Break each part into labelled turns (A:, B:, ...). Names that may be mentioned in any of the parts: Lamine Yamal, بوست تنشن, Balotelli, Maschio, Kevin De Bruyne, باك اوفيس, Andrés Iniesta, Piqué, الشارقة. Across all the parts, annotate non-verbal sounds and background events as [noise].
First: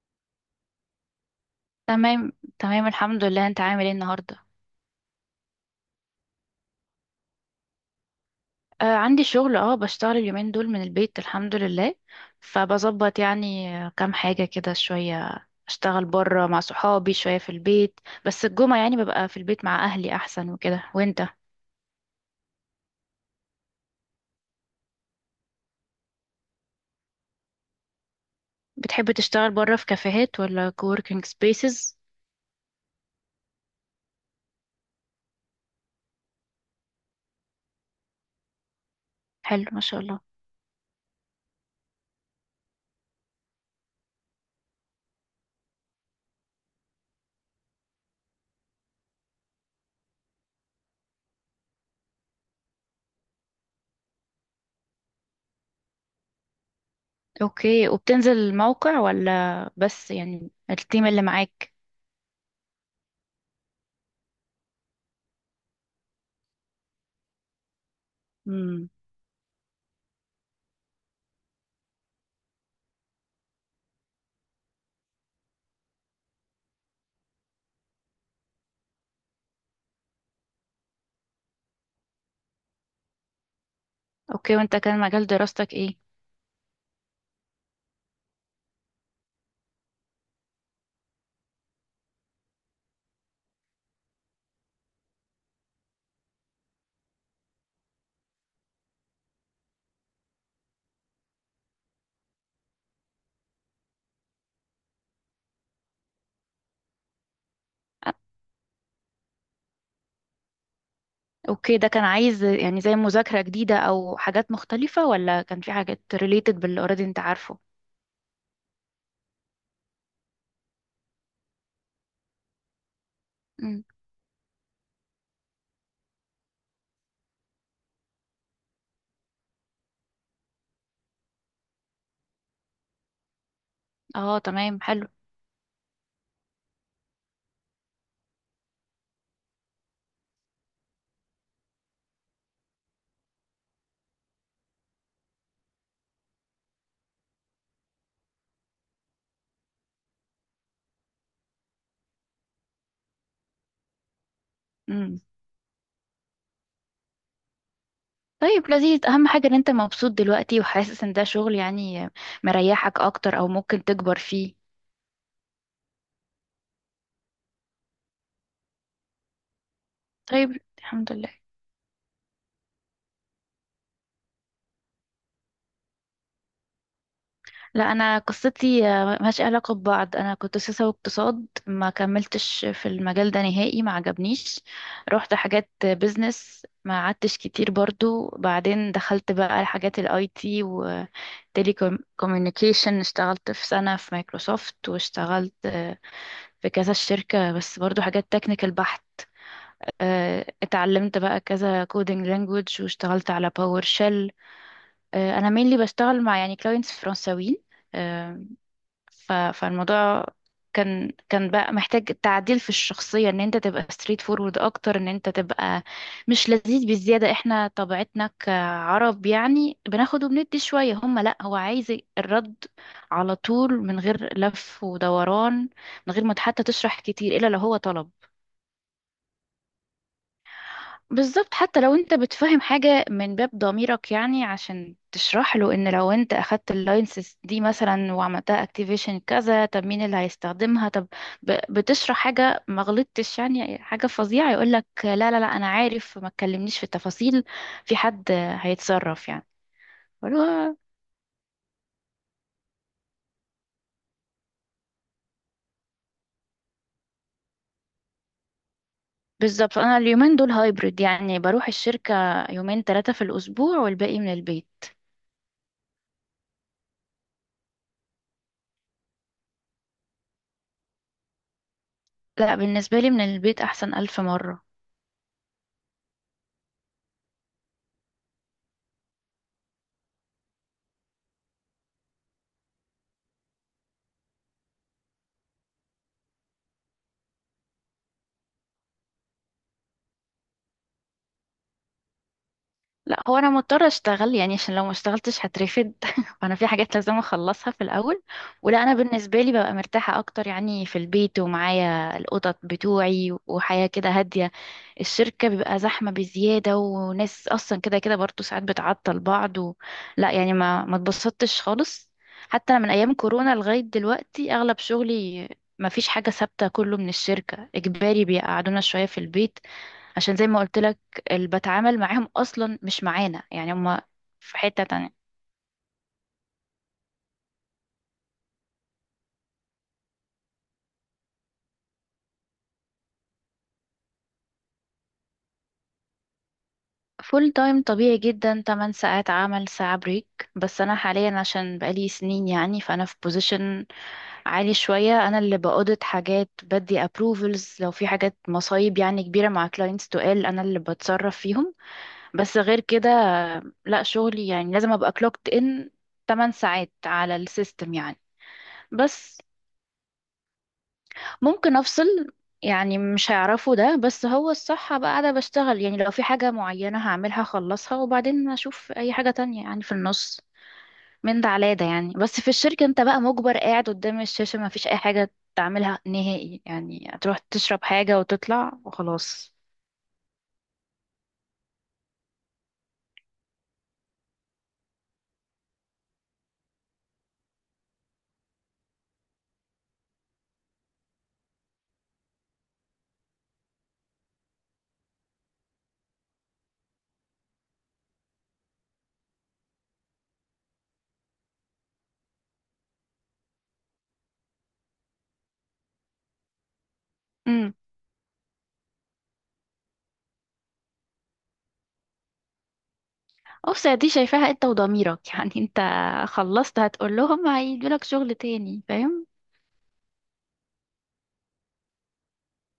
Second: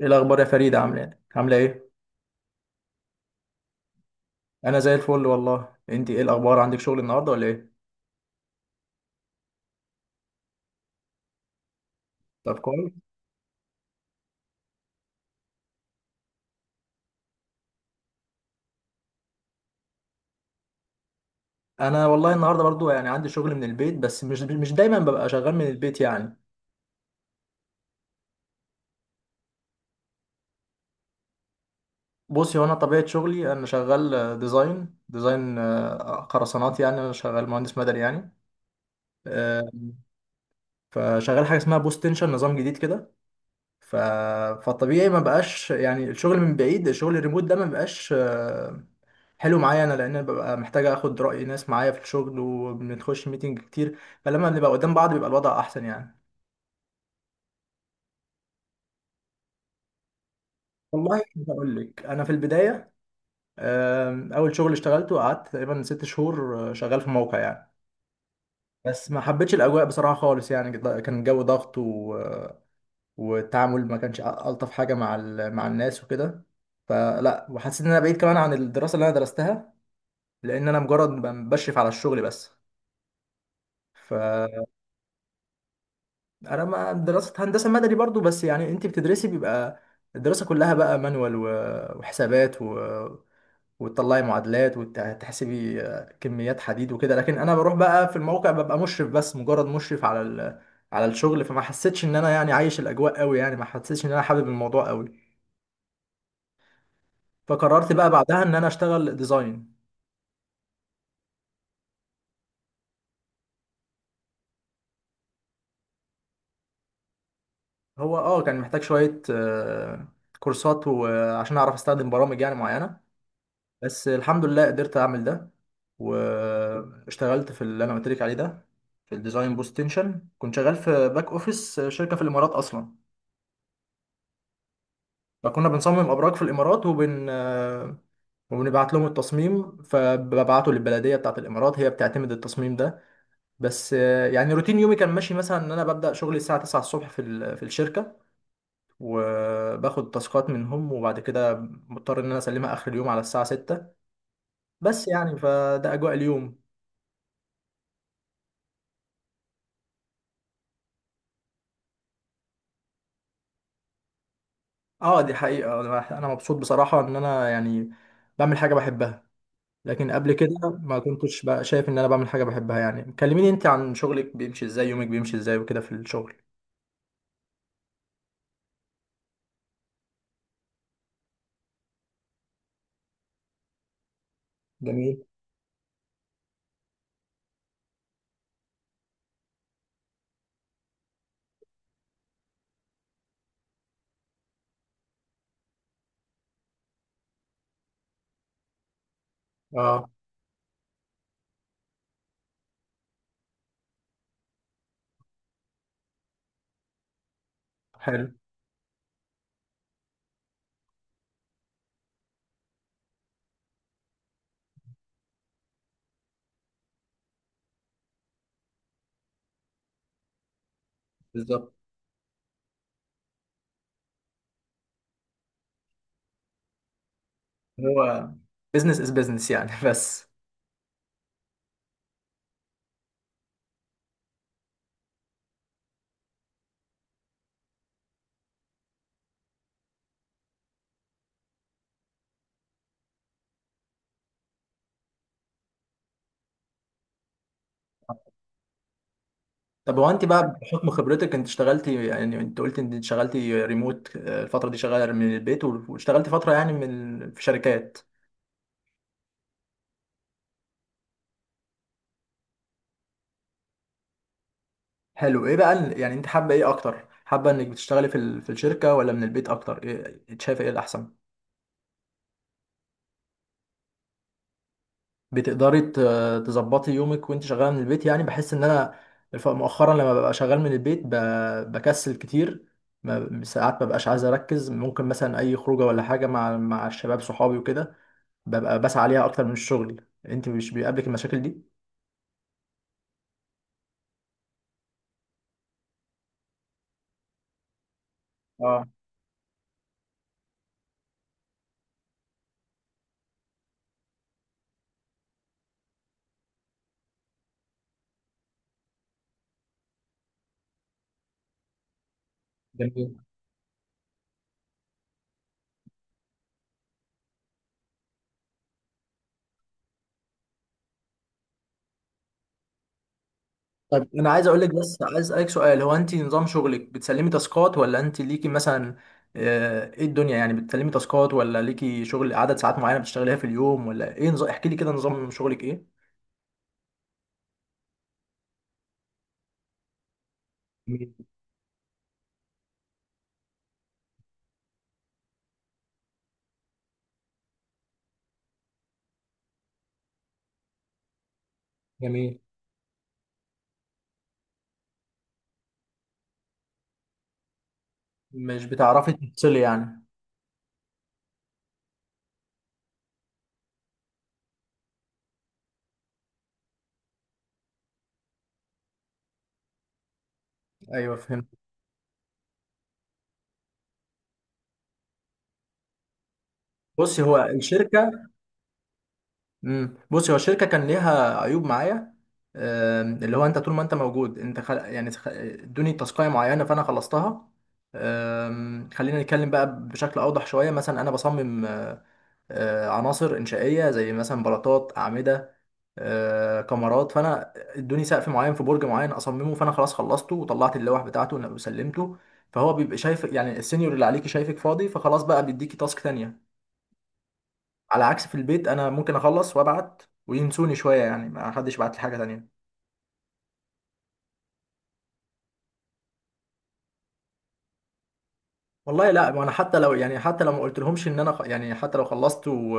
A: ايه الاخبار يا فريدة؟ عامله ايه عامله ايه؟
B: تمام، تمام. الحمد لله، انت عامل ايه النهارده؟
A: انا زي الفل والله. انت ايه الاخبار؟ عندك شغل النهارده ولا ايه؟
B: آه، عندي شغل، بشتغل اليومين دول من البيت، الحمد لله.
A: طب كويس.
B: فبظبط يعني كام حاجه كده، شويه اشتغل بره مع صحابي، شويه في البيت. بس الجمعه يعني ببقى في البيت مع اهلي احسن وكده. وانت؟
A: انا والله النهارده برضو يعني عندي شغل من البيت، بس مش دايما ببقى شغال من البيت يعني.
B: بتحب تشتغل بره في كافيهات ولا كووركينج سبيسز؟
A: بصي، هو انا طبيعه شغلي انا شغال ديزاين ديزاين، خرسانات، يعني انا شغال مهندس مدني يعني.
B: حلو،
A: آه،
B: ما شاء الله.
A: فشغال حاجه اسمها بوست تنشن، نظام جديد كده. ف... فالطبيعي ما بقاش يعني الشغل من بعيد، الشغل الريموت ده ما بقاش حلو معايا انا، لان انا ببقى محتاج اخد راي ناس معايا في الشغل وبنخش ميتنج كتير. فلما بنبقى قدام بعض بيبقى الوضع احسن يعني.
B: اوكي، وبتنزل الموقع ولا بس يعني التيم
A: والله
B: اللي معاك؟
A: بقول لك، انا في البدايه، اول شغل اشتغلته قعدت تقريبا ست شهور شغال في موقع يعني.
B: امم.
A: بس ما حبيتش الاجواء بصراحه خالص، يعني كان الجو ضغط، والتعامل ما كانش الطف حاجه مع مع الناس وكده. فلا، وحسيت ان انا بعيد كمان عن الدراسه اللي انا درستها، لان انا مجرد بشرف على الشغل بس. ف
B: اوكي، وانت كان مجال دراستك ايه؟
A: انا ما دراسه هندسه مدني برضو، بس يعني انت بتدرسي بيبقى الدراسه كلها بقى مانوال وحسابات، وتطلعي معادلات وتحسبي كميات حديد وكده. لكن انا بروح بقى في الموقع، ببقى مشرف بس، مجرد مشرف على على الشغل. فما حسيتش ان انا يعني عايش الاجواء قوي، يعني ما حسيتش ان انا حابب الموضوع قوي. فقررت بقى بعدها ان انا اشتغل ديزاين.
B: اوكي، ده كان عايز يعني زي مذاكرة جديدة او حاجات مختلفة، ولا كان في حاجات related باللي already انت عارفه؟
A: هو اه كان محتاج شويه كورسات، وعشان اعرف استخدم برامج يعني معينه.
B: مم.
A: بس الحمد لله قدرت اعمل ده، واشتغلت في اللي انا قلت لك عليه ده، في الديزاين بوست تنشن. كنت شغال في باك اوفيس شركه في الامارات اصلا.
B: اه، تمام، حلو.
A: فكنا بنصمم ابراج في الامارات، وبنبعت لهم التصميم، فببعته للبلديه بتاعه الامارات، هي بتعتمد التصميم ده. بس يعني روتين يومي كان ماشي مثلا ان انا ببدا شغلي الساعه 9 الصبح في في الشركه، وباخد تاسكات منهم، وبعد كده مضطر ان انا اسلمها اخر اليوم على الساعه 6. بس
B: مم.
A: يعني فده اجواء اليوم.
B: طيب، لذيذ. اهم حاجة ان انت مبسوط دلوقتي وحاسس ان ده شغل يعني مريحك اكتر او ممكن تكبر فيه.
A: اه دي حقيقة، أنا مبسوط بصراحة ان انا يعني بعمل حاجة بحبها. لكن قبل كده
B: طيب،
A: ما
B: الحمد لله.
A: كنتش بقى شايف ان انا بعمل حاجة بحبها. يعني كلميني انت عن شغلك، بيمشي ازاي يومك، بيمشي ازاي وكده في الشغل.
B: لا، انا قصتي ملهاش علاقه ببعض. انا كنت سياسه واقتصاد، ما كملتش في المجال ده نهائي، ما عجبنيش.
A: جميل.
B: رحت حاجات بيزنس، ما قعدتش كتير برضو، بعدين دخلت بقى حاجات الاي تي وتيلي كوميونيكيشن، اشتغلت في سنه في مايكروسوفت، واشتغلت في كذا شركه، بس برضو حاجات تكنيكال بحت.
A: اه.
B: اتعلمت بقى كذا كودينج لانجوج، واشتغلت على باور شيل. انا مينلي بشتغل مع يعني كلاينتس فرنساويين.
A: حلو.
B: آه، فالموضوع كان بقى محتاج تعديل في الشخصية، ان انت تبقى ستريت فورورد اكتر، ان انت تبقى مش لذيذ بالزيادة. احنا طبيعتنا كعرب يعني بناخد وبندي شوية هم، لا، هو
A: بالظبط.
B: عايز الرد على طول من غير لف ودوران، من غير ما حتى تشرح كتير الا لو هو طلب.
A: هو بزنس از بزنس يعني [laughs] بس
B: بالظبط. حتى لو انت بتفهم حاجة من باب ضميرك يعني عشان تشرح له، ان لو انت اخدت اللايسنس دي مثلا وعملتها اكتيفيشن كذا، طب مين اللي هيستخدمها؟ طب بتشرح حاجة، ما غلطتش يعني حاجة فظيعة، يقولك لا لا لا، انا عارف، ما تكلمنيش في التفاصيل، في حد هيتصرف يعني.
A: طب هو انت
B: بقول
A: بقى
B: له،
A: بحكم خبرتك، انت اشتغلتي، يعني انت قلت انت اشتغلتي ريموت، الفترة دي شغالة من البيت، واشتغلتي فترة يعني من في شركات.
B: بالظبط. انا اليومين دول هايبرد، يعني بروح الشركة يومين ثلاثة في الاسبوع، والباقي من البيت.
A: حلو. ايه بقى يعني انت حابه ايه اكتر؟ حابه انك بتشتغلي في في الشركه ولا من البيت اكتر؟ ايه إنت شايفه، ايه الاحسن؟
B: لا، بالنسبة لي من البيت احسن الف مرة.
A: بتقدري ت- تظبطي يومك وانت شغاله من البيت؟ يعني بحس ان انا مؤخرا لما ببقى شغال من البيت بكسل كتير. ساعات ما ببقاش عايز اركز، ممكن مثلا اي خروجه ولا حاجه مع الشباب صحابي وكده، ببقى بسعى عليها اكتر من الشغل. انت مش بيقابلك المشاكل دي؟
B: لا، هو انا مضطره اشتغل يعني، عشان لو ما اشتغلتش هترفد [laughs] فانا في حاجات لازم اخلصها في الاول. ولا
A: اه.
B: انا بالنسبه لي ببقى مرتاحه اكتر يعني في البيت، ومعايا القطط بتوعي، وحياه كده هاديه. الشركه بيبقى زحمه بزياده، وناس اصلا كده كده برضه ساعات بتعطل بعض لا، يعني ما اتبسطتش خالص، حتى من ايام
A: جميل.
B: كورونا لغايه دلوقتي اغلب شغلي ما فيش حاجه ثابته، كله من الشركه اجباري، بيقعدونا شويه في البيت، عشان زي ما قلت لك اللي بتعامل معاهم اصلا مش معانا يعني، هما
A: طب انا عايز
B: في
A: اقول لك،
B: حتة
A: بس
B: تانية.
A: عايز اسالك سؤال، هو انت نظام شغلك بتسلمي تاسكات ولا انت ليكي مثلا، ايه الدنيا يعني؟ بتسلمي تاسكات ولا ليكي شغل عدد ساعات معينه بتشتغليها في اليوم ولا ايه نظام؟ احكي لي كده نظام شغلك ايه.
B: فول تايم طبيعي جدا، 8 ساعات عمل، ساعة بريك، بس انا
A: جميل.
B: حاليا عشان بقالي سنين يعني، فانا في بوزيشن عالي شوية. انا اللي بأودت حاجات، بدي ابروفلز، لو في حاجات مصايب يعني كبيرة مع كلاينتس تقال، انا اللي بتصرف فيهم.
A: جميل.
B: بس غير كده لا، شغلي يعني لازم ابقى كلوكت ان 8 ساعات على السيستم يعني.
A: مش بتعرفي
B: بس
A: تفصلي يعني؟
B: ممكن افصل يعني، مش هيعرفوا ده، بس هو الصح بقى. قاعدة بشتغل يعني لو في حاجة معينة هعملها اخلصها، وبعدين اشوف اي حاجة تانية يعني، في النص
A: ايوه،
B: من
A: فهمت.
B: ده على ده يعني. بس في الشركة انت بقى مجبر قاعد قدام الشاشة، ما فيش اي حاجة تعملها نهائي يعني،
A: بصي هو
B: هتروح تشرب حاجة
A: الشركه،
B: وتطلع وخلاص.
A: امم، بصي هو الشركه كان ليها عيوب معايا. اللي هو انت طول ما انت موجود انت يعني ادوني تاسكايه معينه فانا خلصتها. خلينا نتكلم بقى بشكل اوضح شويه. مثلا انا بصمم عناصر انشائيه زي مثلا بلاطات، اعمده، كمرات. فانا ادوني سقف معين في برج معين اصممه، فانا خلاص خلصته وطلعت اللوح بتاعته وسلمته. فهو بيبقى شايف يعني السينيور اللي عليكي شايفك فاضي، فخلاص بقى بيديكي تاسك تانية.
B: امم.
A: على عكس في البيت، انا ممكن اخلص وابعت وينسوني شويه، يعني ما حدش بعت لي حاجه تانية.
B: اوسع، دي شايفاها انت وضميرك [laughs] يعني انت خلصت، هتقول لهم هيدولك شغل تاني.
A: والله لا، ما انا حتى لو يعني حتى لو ما قلتلهمش ان انا يعني حتى لو خلصت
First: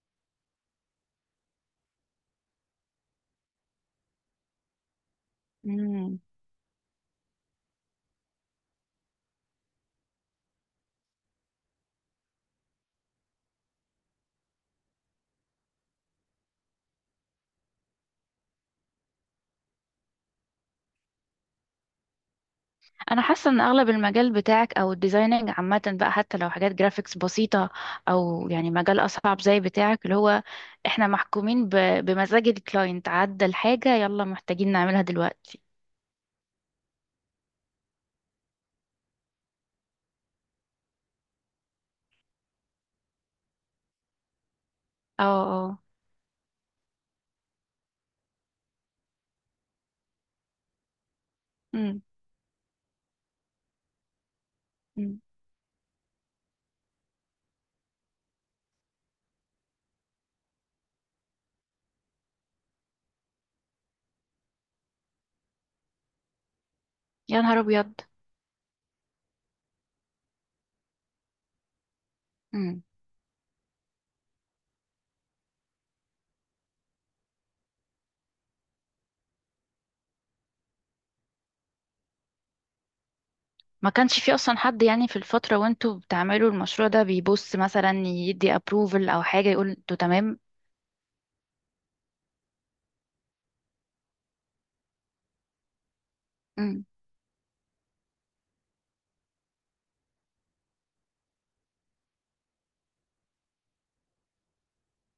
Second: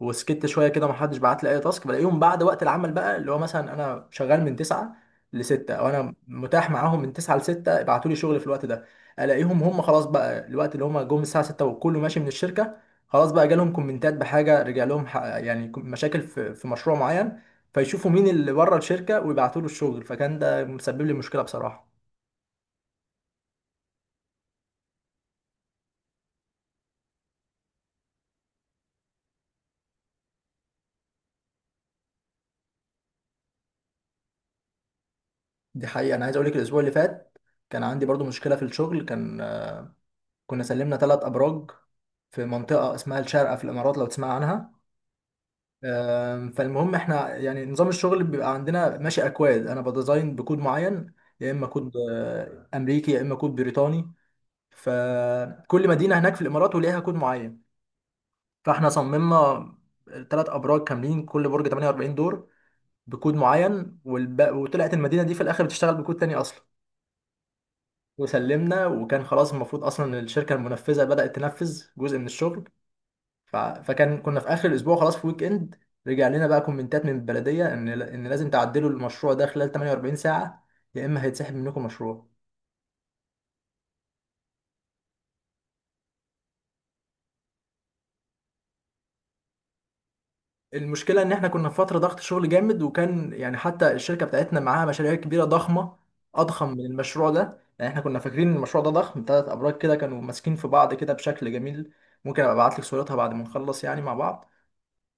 A: وسكت شويه كده، ما حدش بعت لي اي تاسك. بلاقيهم بعد وقت العمل بقى، اللي هو مثلا انا شغال من 9 ل 6، او انا
B: فاهم.
A: متاح معاهم من 9 ل 6، ابعتوا لي شغل في الوقت ده. الاقيهم هم خلاص بقى الوقت اللي هم جم الساعه 6، وكله ماشي من الشركه، خلاص بقى جالهم كومنتات بحاجه، رجع لهم يعني مشاكل في مشروع معين، فيشوفوا مين اللي بره الشركه ويبعتوا له الشغل. فكان ده مسبب لي مشكله بصراحه.
B: انا حاسه ان اغلب المجال بتاعك او الديزايننج عامه بقى، حتى لو حاجات جرافيكس بسيطه او يعني مجال اصعب زي بتاعك، اللي هو احنا محكومين بمزاج الكلاينت، عدى الحاجه يلا محتاجين نعملها دلوقتي.
A: دي حقيقة. أنا عايز أقولك الأسبوع اللي فات كان عندي برضو مشكلة في الشغل. كان كنا سلمنا ثلاث أبراج في منطقة اسمها الشارقة في الإمارات، لو تسمع عنها.
B: اه. اه.
A: فالمهم إحنا يعني نظام الشغل بيبقى عندنا ماشي أكواد، أنا بديزاين بكود معين، يا إما كود
B: امم.
A: أمريكي يا إما كود بريطاني.
B: أمم.
A: فكل مدينة هناك في الإمارات وليها كود معين. فإحنا صممنا ثلاث أبراج كاملين، كل برج 48 دور، بكود معين، وطلعت المدينة دي في الآخر بتشتغل بكود تاني أصلا.
B: يا نهار ابيض.
A: وسلمنا، وكان خلاص المفروض اصلا إن الشركه المنفذه بدات تنفذ جزء من الشغل.
B: امم.
A: فكان كنا في اخر الاسبوع، خلاص في ويك اند، رجع لنا بقى كومنتات من البلديه ان لازم تعدلوا المشروع ده خلال 48 ساعه، يا اما هيتسحب منكم مشروع.
B: ما كانش في اصلا حد يعني في الفتره وانتوا بتعملوا المشروع ده، بيبص مثلا يدي ابروفل او حاجه، يقول انتوا تمام؟
A: المشكله ان احنا كنا في فتره ضغط شغل جامد، وكان يعني حتى الشركه بتاعتنا معاها مشاريع كبيره ضخمه، اضخم من
B: امم.
A: المشروع ده. يعني احنا كنا فاكرين ان المشروع ده ضخم، ثلاث ابراج كده كانوا ماسكين في بعض كده بشكل جميل. ممكن ابقى ابعت لك صورتها بعد ما نخلص يعني مع بعض.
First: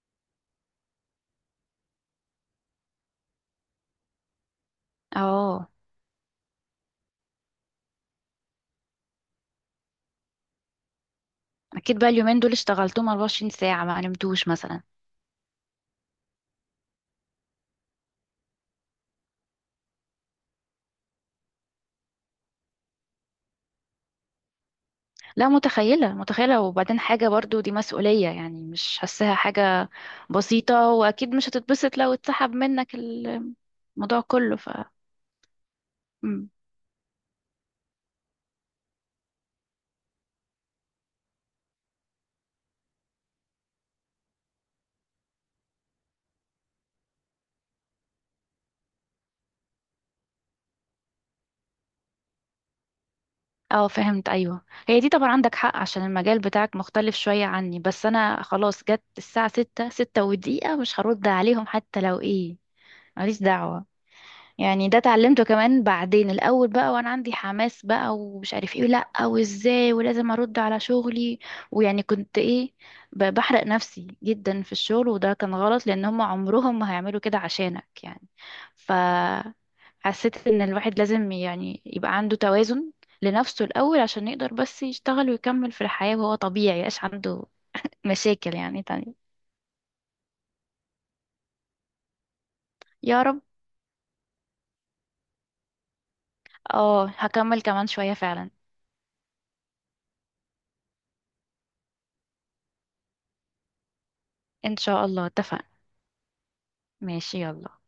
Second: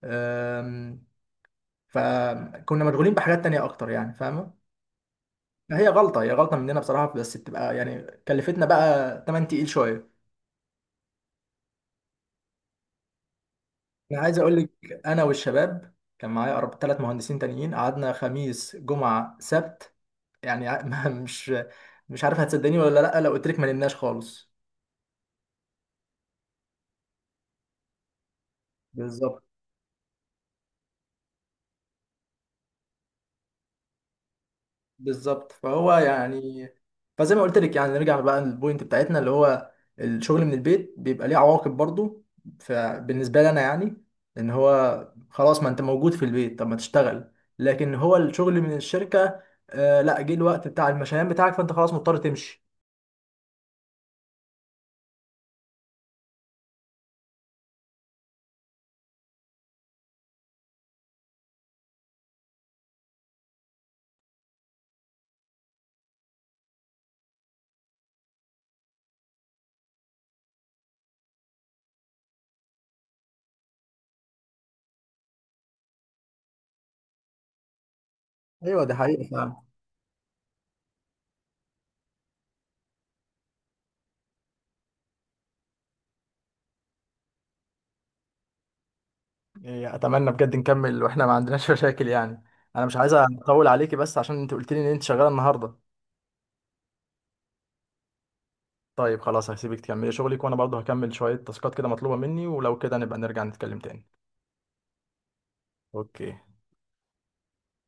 A: أم، فكنا مشغولين بحاجات تانية اكتر يعني، فاهمه؟
B: اه.
A: هي غلطه مننا بصراحه، بس بتبقى يعني كلفتنا بقى تمن تقيل شويه.
B: اكيد بقى اليومين دول اشتغلتهم 24 ساعه، ما
A: انا عايز
B: نمتوش
A: اقول لك،
B: مثلا؟
A: انا والشباب كان معايا ثلاث مهندسين تانيين، قعدنا خميس جمعه سبت، يعني [laughs] مش عارف هتصدقني ولا لا، لو قلت لك ما نمناش خالص.
B: لا، متخيلة، متخيلة. وبعدين حاجة برضو دي مسؤولية يعني، مش حاساها
A: بالظبط.
B: حاجة بسيطة. وأكيد مش هتتبسط لو اتسحب منك الموضوع كله.
A: بالظبط. فهو
B: مم.
A: يعني، فزي ما قلت لك، يعني نرجع بقى للبوينت بتاعتنا، اللي هو الشغل من البيت بيبقى ليه عواقب برضو. فبالنسبه لي انا يعني، ان هو خلاص، ما انت موجود في البيت، طب ما تشتغل. لكن هو الشغل من الشركه، لا، جه الوقت بتاع المشيان بتاعك فانت خلاص مضطر تمشي.
B: اه، فهمت، أيوه. هي دي طبعا عندك حق، عشان المجال بتاعك مختلف شوية عني. بس أنا خلاص جت الساعة ستة، ستة ودقيقة، مش هرد عليهم حتى لو ايه، ماليش دعوة. يعني ده اتعلمته كمان بعدين. الاول بقى وانا عندي حماس بقى، ومش عارف ايه لا، وازاي، ولازم ارد على شغلي ويعني، كنت ايه بحرق نفسي جدا في الشغل، وده كان غلط، لان هم عمرهم ما هيعملوا كده عشانك يعني.
A: ايوه
B: ف
A: دي حقيقة فعلا.
B: حسيت ان الواحد لازم يعني يبقى عنده توازن لنفسه الاول عشان يقدر بس يشتغل ويكمل في الحياة، وهو طبيعي يبقاش عنده مشاكل يعني تانية.
A: إيه، اتمنى بجد نكمل واحنا ما عندناش [laughs] مشاكل يعني. انا مش عايز
B: يا رب.
A: اطول عليكي، بس عشان انت قلت لي ان انت شغاله النهارده.
B: اه، هكمل كمان شوية فعلا.
A: طيب خلاص هسيبك تكملي شغلك، وانا برضه هكمل شوية تاسكات كده مطلوبة مني، ولو كده نبقى نرجع نتكلم تاني.
B: ان شاء الله، اتفقنا.
A: اوكي.
B: ماشي، يلا.